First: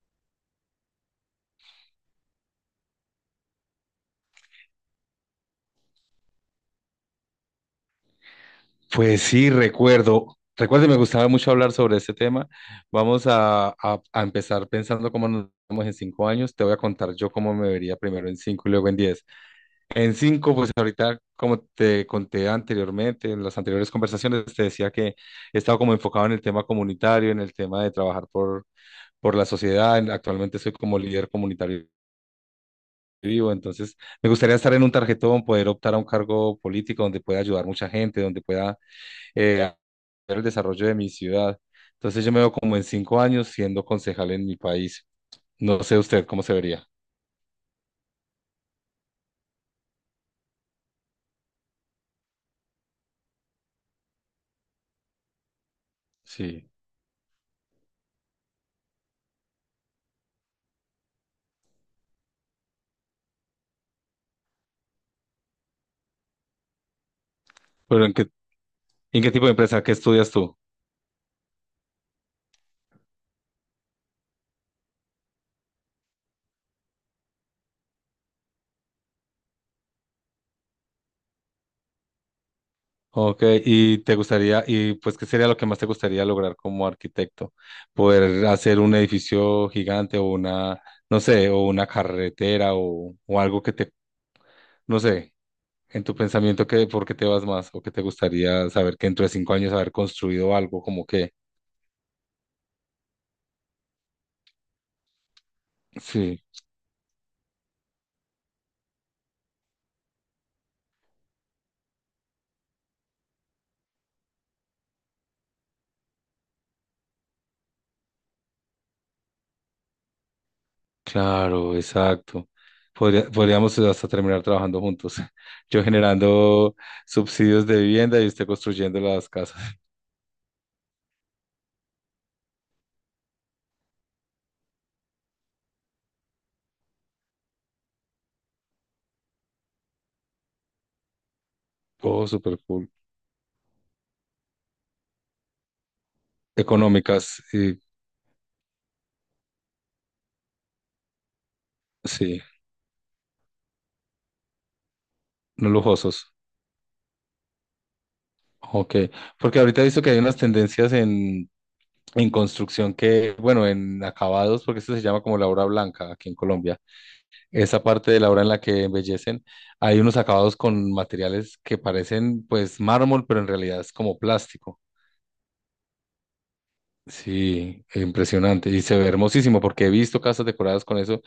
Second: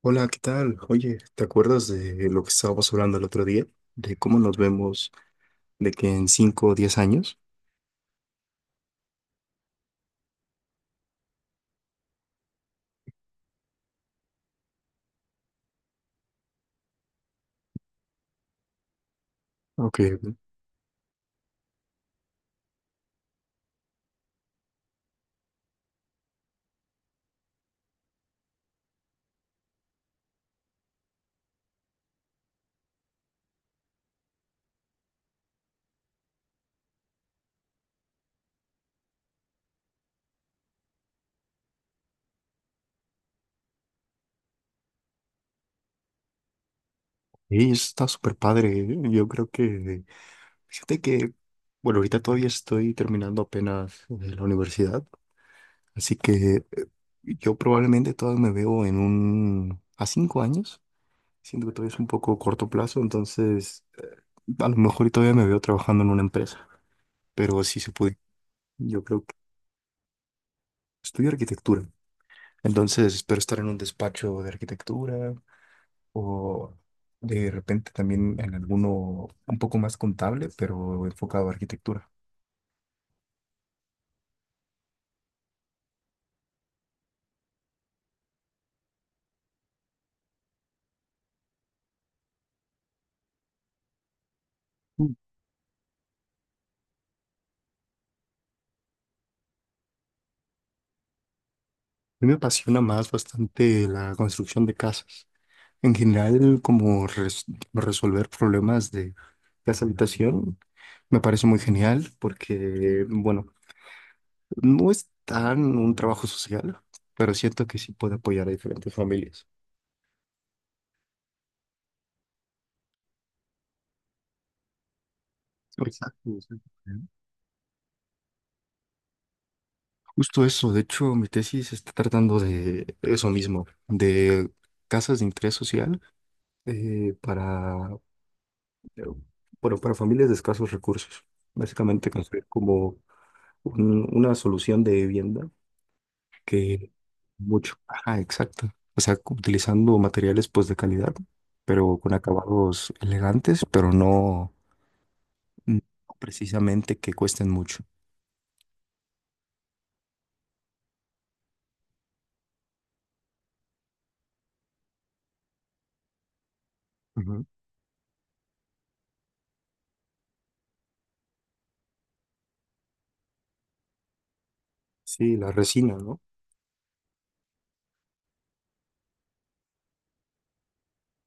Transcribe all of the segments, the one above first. Hola, ¿qué tal? Oye, ¿te acuerdas de lo que estábamos hablando el otro día? De cómo nos vemos de que en 5 o 10 años. Pues sí, recuerdo. Recuerdo, y me gustaba mucho hablar sobre este tema. Vamos a empezar pensando cómo nos vemos en 5 años. Te voy a contar yo cómo me vería primero en cinco y luego en diez. En Aunque cinco, pues ahorita, como te conté anteriormente, en las anteriores conversaciones, te decía que he estado como enfocado en el tema comunitario, en el tema de trabajar por la sociedad. Actualmente soy como líder comunitario vivo, entonces me gustaría estar en un tarjetón, poder optar a un cargo político donde pueda ayudar mucha gente, donde pueda hacer el desarrollo de mi ciudad. Entonces yo me veo como en 5 años siendo concejal en mi país. No sé usted cómo se vería. sí, eso está súper padre. Yo creo que, fíjate que, bueno, ahorita todavía estoy terminando apenas la universidad, así que Sí. Yo probablemente todavía me veo en un, a 5 años. Siento que todavía es un poco corto plazo, entonces a lo mejor y todavía me veo trabajando en una empresa, pero sí se Pero puede. Yo en creo qué que tipo de empresa? ¿Qué estudias tú? estudio arquitectura. Entonces, espero estar en un despacho de arquitectura o de repente también en alguno un poco más contable, pero enfocado a arquitectura. Ok, y te gustaría, y pues, ¿qué sería lo que más te gustaría lograr como arquitecto? ¿Poder hacer un edificio gigante o una, no sé, o una carretera o algo que te, no Mm. sé, en tu pensamiento, que, ¿por qué te vas más? ¿O qué te gustaría saber que dentro de 5 años haber construido algo como que, A mí me apasiona más bastante la construcción de casas. En sí. general, resolver problemas de casa habitación me parece muy genial porque, bueno, no es tan un trabajo social, pero siento que sí puede apoyar a diferentes familias. Claro, exacto. Podría- podríamos hasta terminar trabajando juntos. Yo Exacto, exacto. generando subsidios de vivienda y usted construyendo las casas. Justo eso, de hecho, mi tesis está tratando de eso mismo, de casas de interés social eh, para, eh, bueno, para familias de escasos recursos. Básicamente Oh, construir súper cool. como una solución de vivienda que Económicas mucho. y Ajá, exacto. O sea, utilizando materiales pues de calidad, pero con sí, acabados elegantes, pero no, no no lujosos. precisamente que cuesten mucho. Ok. Porque ahorita he visto que hay unas tendencias en construcción que, bueno, en acabados, porque esto se llama como la obra blanca aquí en Colombia. Ujú. Esa parte de la obra en la que embellecen, hay unos acabados con materiales que parecen pues mármol, pero en realidad es como plástico. Sí, la resina, ¿no? Sí, impresionante. Y se ve hermosísimo porque he visto casas decoradas con eso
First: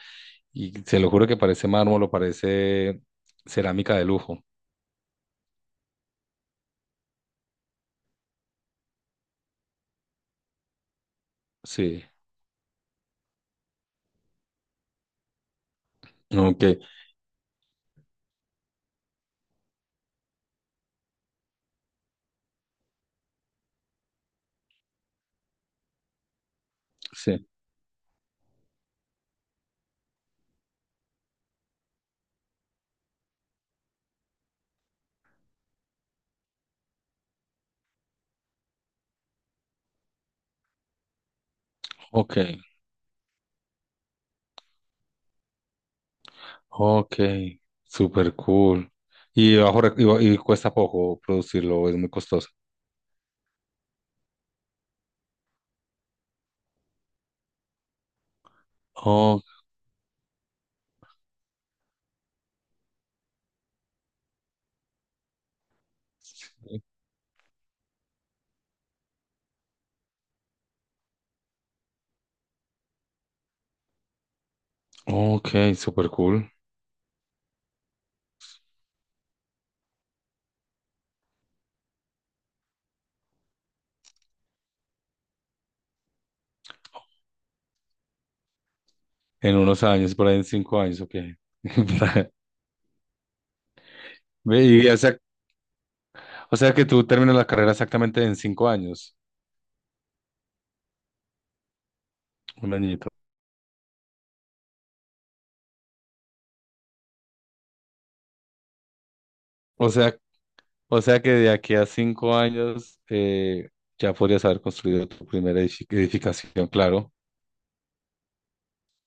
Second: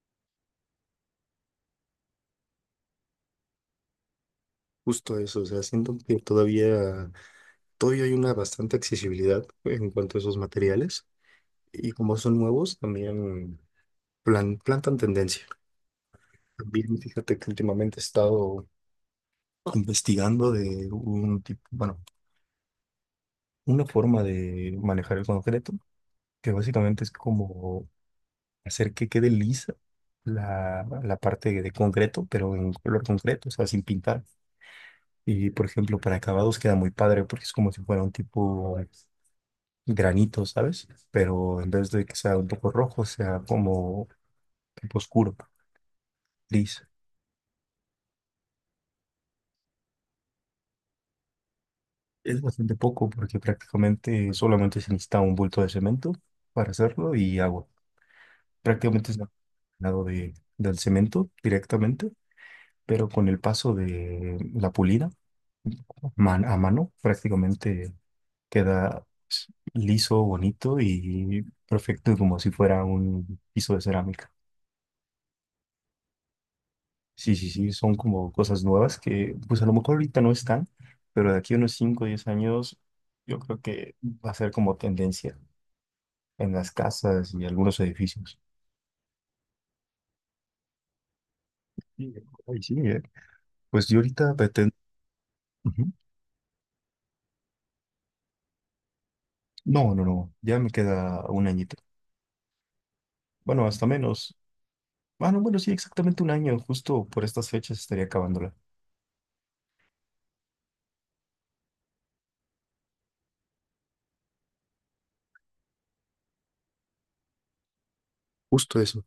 y se lo juro que parece mármol o parece cerámica de lujo. Justo eso, o sea, siento que todavía hay una bastante accesibilidad en cuanto a esos materiales, y Sí, como son nuevos, también plantan tendencia. ok, También fíjate que últimamente he estado investigando de un tipo, bueno, una forma de manejar el concreto, que básicamente es sí, como hacer que quede lisa la parte de concreto, pero en color concreto, o sea, sin pintar. Y por ejemplo, para acabados queda muy padre porque es como si fuera un tipo granito, ¿sabes? Pero en vez de que sea un ok, poco rojo, sea como tipo oscuro, gris. ok, super cool. Y, bajo, rec- y, ba- y cuesta poco producirlo, es muy Es costoso. bastante poco porque prácticamente solamente se necesita un bulto de cemento para hacerlo y agua. Prácticamente es Oh, lado de, del cemento directamente, pero con el paso de la pulida a mano, prácticamente queda liso, bonito y perfecto como si fuera un piso de cerámica. ok, super cool. Sí, sí, sí, son como cosas nuevas que pues a lo mejor ahorita no están, pero de aquí a unos 5 o 10 años yo creo que va a ser como tendencia en las casas y algunos edificios. En unos años, por ahí en 5 años, ok. Sí, ay, sí, ¿eh? Pues yo ahorita Ve, pretendo... y, o sea, Ujú. o sea que tú terminas la carrera exactamente en 5 años, No, no, no, ya me queda un añito. un añito. Bueno, hasta menos. Bueno, bueno, sí, exactamente un año, justo por estas fechas estaría acabándola. O sea O sea que de aquí a 5 años ya podrías haber construido tu primera edificación, claro, Justo eso.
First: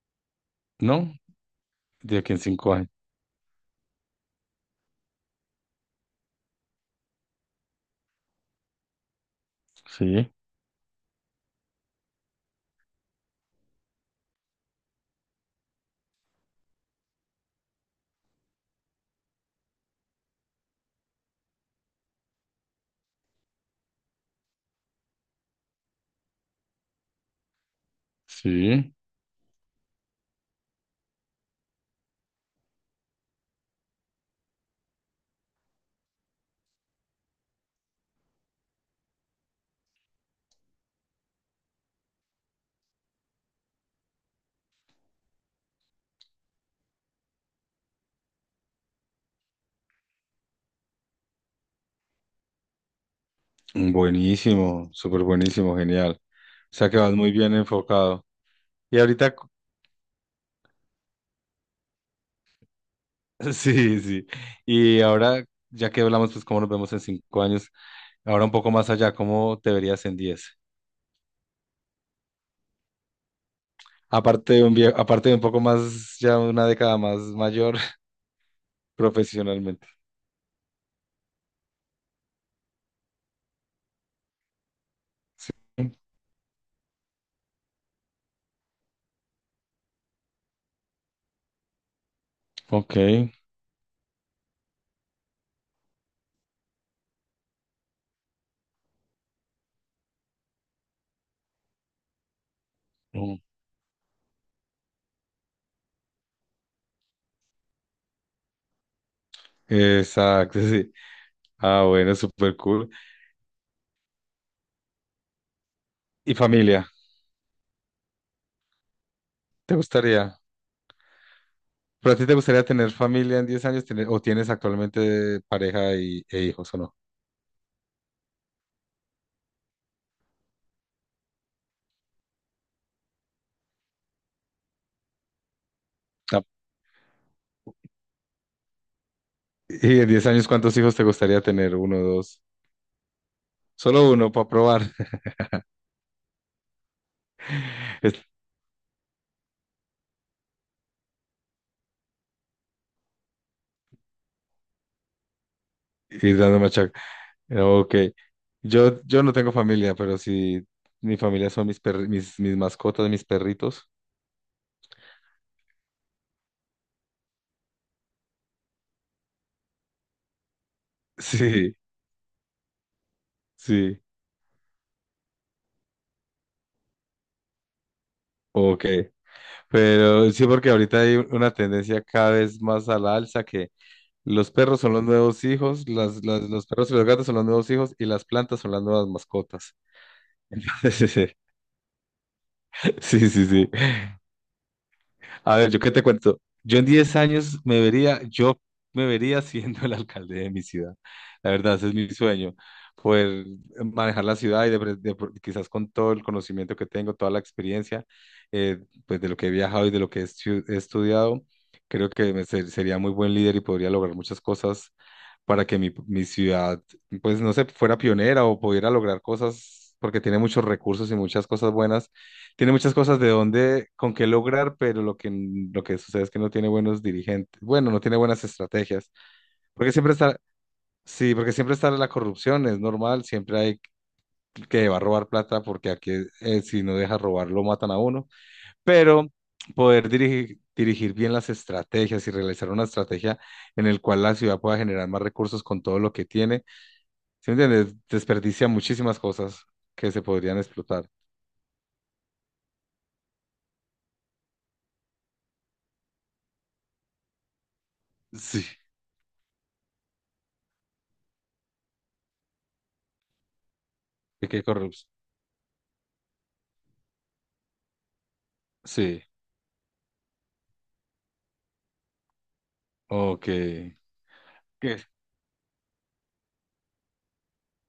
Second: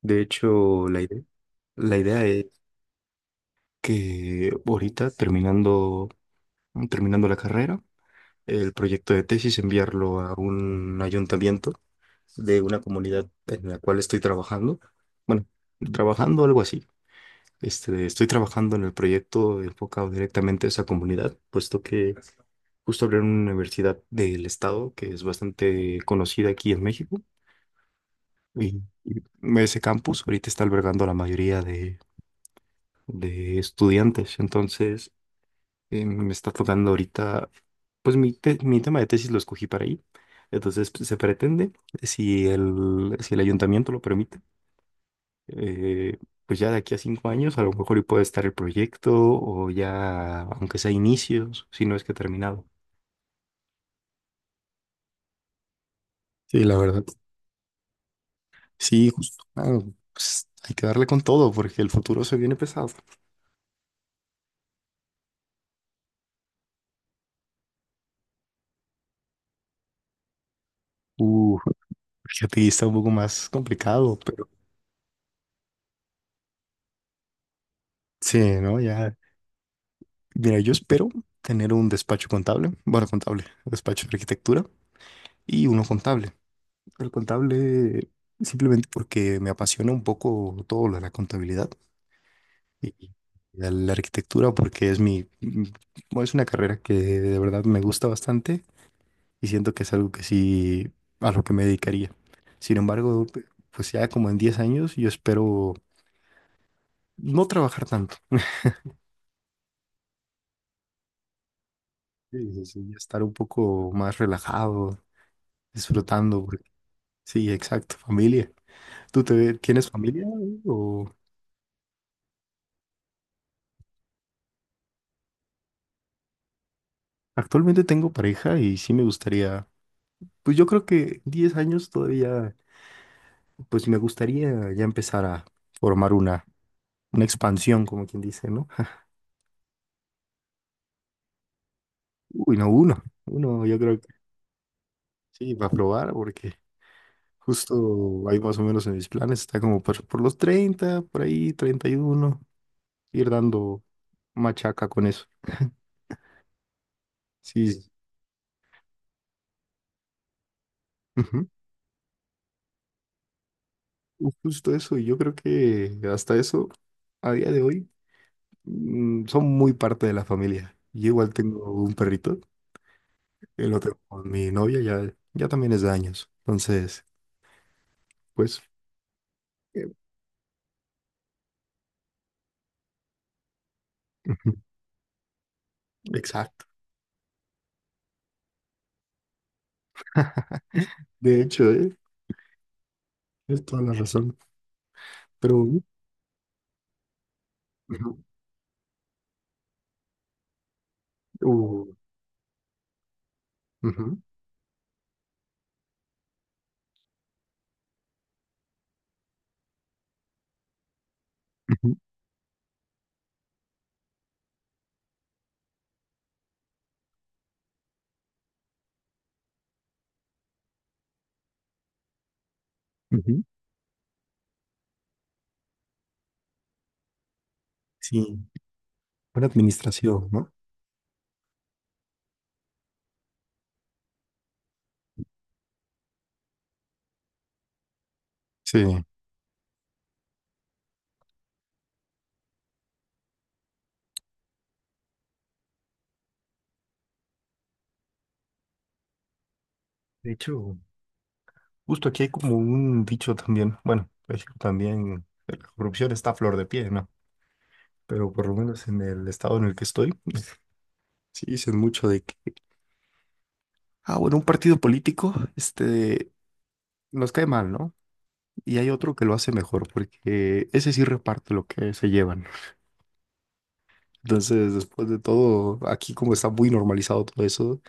De hecho, ¿no? La De idea aquí en es 5 años. que ahorita terminando la carrera, el proyecto de tesis, enviarlo Sí, a un ayuntamiento de una comunidad en la cual estoy trabajando. Bueno, trabajando algo así. Este, estoy trabajando en el proyecto enfocado directamente a esa comunidad, puesto que justo abrieron una universidad del estado que es bastante conocida aquí en México. Y, sí. y ese campus ahorita está albergando a la mayoría de estudiantes. Entonces, me está tocando ahorita, pues mi tema de tesis lo escogí para ahí. Entonces pues, se pretende, si si el ayuntamiento lo permite, eh, pues ya de aquí a cinco años a lo mejor y puede estar el proyecto o ya, aunque sea inicios, si no es que terminado. Buenísimo, súper buenísimo, genial. Sí, O la sea que verdad. vas muy bien enfocado. Y Sí, ahorita, justo. cu- Ah, pues hay que darle con todo porque el futuro se viene pesado. Sí, sí. Y ahora, ya que hablamos, pues cómo nos vemos en cinco años, ahora un poco más allá, ¿cómo te verías en diez? Uh, fíjate, y está un poco más complicado, pero Aparte de un poco más, ya una década más mayor sí, ¿no? Ya profesionalmente. mira, yo espero tener un despacho contable, bueno, contable, despacho de arquitectura Sí. y uno contable. El contable simplemente porque me apasiona un poco todo lo de la contabilidad, y Ok. La arquitectura porque es bueno, es una carrera que de verdad me gusta bastante y siento que es algo que sí, a lo que me dedicaría. Sin embargo, pues ya como en 10 años yo espero no trabajar tanto, Exacto, sí. Ah, bueno, sí, súper sí, sí, cool. ya estar un poco más relajado, ¿Y disfrutando. familia? Sí, exacto, familia. ¿Te ¿tienes familia gustaría? o ¿Pero a ti te gustaría tener familia en 10 años? ¿Tener- ¿O tienes actualmente pareja y, e hijos o no? actualmente tengo pareja y sí me gustaría, pues yo creo que 10 años todavía, pues sí me gustaría ya empezar a formar No. Una expansión, como quien dice, ¿no? ¿Y en 10 años cuántos hijos te gustaría tener? ¿Uno, dos? Uy, no, uno, uno, yo creo que Solo uno para probar. sí, va a probar porque Es- justo ahí más o menos en mis planes está como por los 30, por ahí 31, ir dando machaca con eso. Ir dando machaca. Sí, Ok. Yo no tengo familia, pero sí, mi ujú. familia son mis mascotas, mis perritos. Justo eso, y yo creo que hasta eso, a día de hoy son muy parte de la familia. Yo igual tengo Sí, un perrito, el otro sí. con mi novia, ya también es de años. Entonces, pues, Ok. eh, Pero sí, porque ahorita hay una tendencia cada vez más a la alza. Los ujú, perros son los nuevos hijos, las, las- exacto. los perros y los gatos son los nuevos hijos y las plantas son las nuevas mascotas. Sí, sí, sí. De hecho, Sí, sí, es sí. toda la razón. Pero, A ver, ¿yo ujú, qué te cuento? Yo en 10 años me vería, ujú, yo me vería siendo el alcalde de mi ciudad. La verdad, uh, ese es mi sueño, poder ujú, manejar la ciudad y de pre- de pro- quizás con todo el conocimiento que tengo, toda la experiencia, eh, pues de lo que he viajado y de lo que he estudiado, ujú, creo que sería muy buen líder y podría lograr muchas cosas para que mi ciudad, pues no sé, fuera pionera o pudiera lograr cosas, porque tiene muchos recursos y muchas cosas buenas, tiene muchas cosas de ujú. dónde, con qué lograr, pero lo que sucede es que no tiene buenos dirigentes, bueno, no tiene Sí, buenas estrategias, buena porque siempre administración, está, ¿no? sí, porque siempre está la corrupción, es normal, siempre hay que va a robar plata, porque aquí si no deja robar lo matan a uno, Sí. pero poder dirigir bien las estrategias y realizar una estrategia en el cual la ciudad pueda generar más recursos con todo lo que tiene. ¿Sí me entiendes? Desperdicia muchísimas cosas que se De podrían hecho, explotar. justo aquí hay como un dicho también. Bueno, México también, la corrupción está a flor de pie, ¿no? Pero por lo Sí. menos en el estado en el que estoy, sí dicen mucho de que ah, bueno, un ¿De qué partido corrupción? político, este, nos cae mal, ¿no? Y hay otro Sí, que lo hace mejor, porque ese sí reparte lo que se llevan. ok. Entonces, ¿Qué? después de todo, aquí como está muy normalizado todo eso,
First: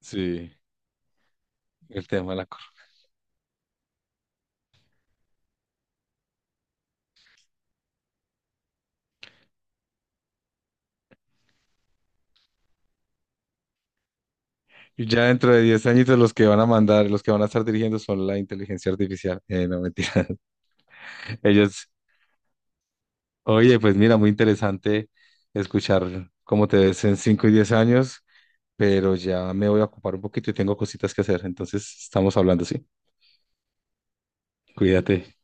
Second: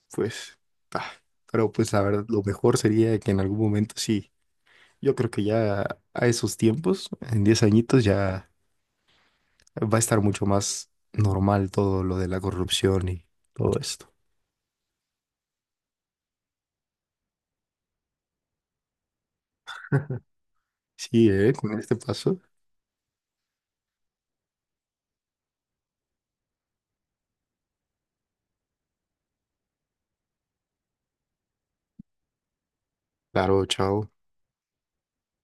Sí, pues, ah, pero pues la el verdad, tema de lo la mejor corrupción. sería que en algún momento sí, yo creo que ya a esos tiempos, en 10 añitos, ya va a estar mucho más normal todo lo de la corrupción y todo esto. Y ya dentro de 10 añitos los que van a mandar, los que van a estar dirigiendo son la inteligencia artificial. No, mentira. Sí, ¿eh? Con Ellos, este paso. oye, pues mira, muy interesante escuchar cómo te ves en 5 y 10 años, pero ya me voy a ocupar un poquito y tengo cositas que hacer. Entonces, estamos hablando, sí. Claro, chao. Cuídate.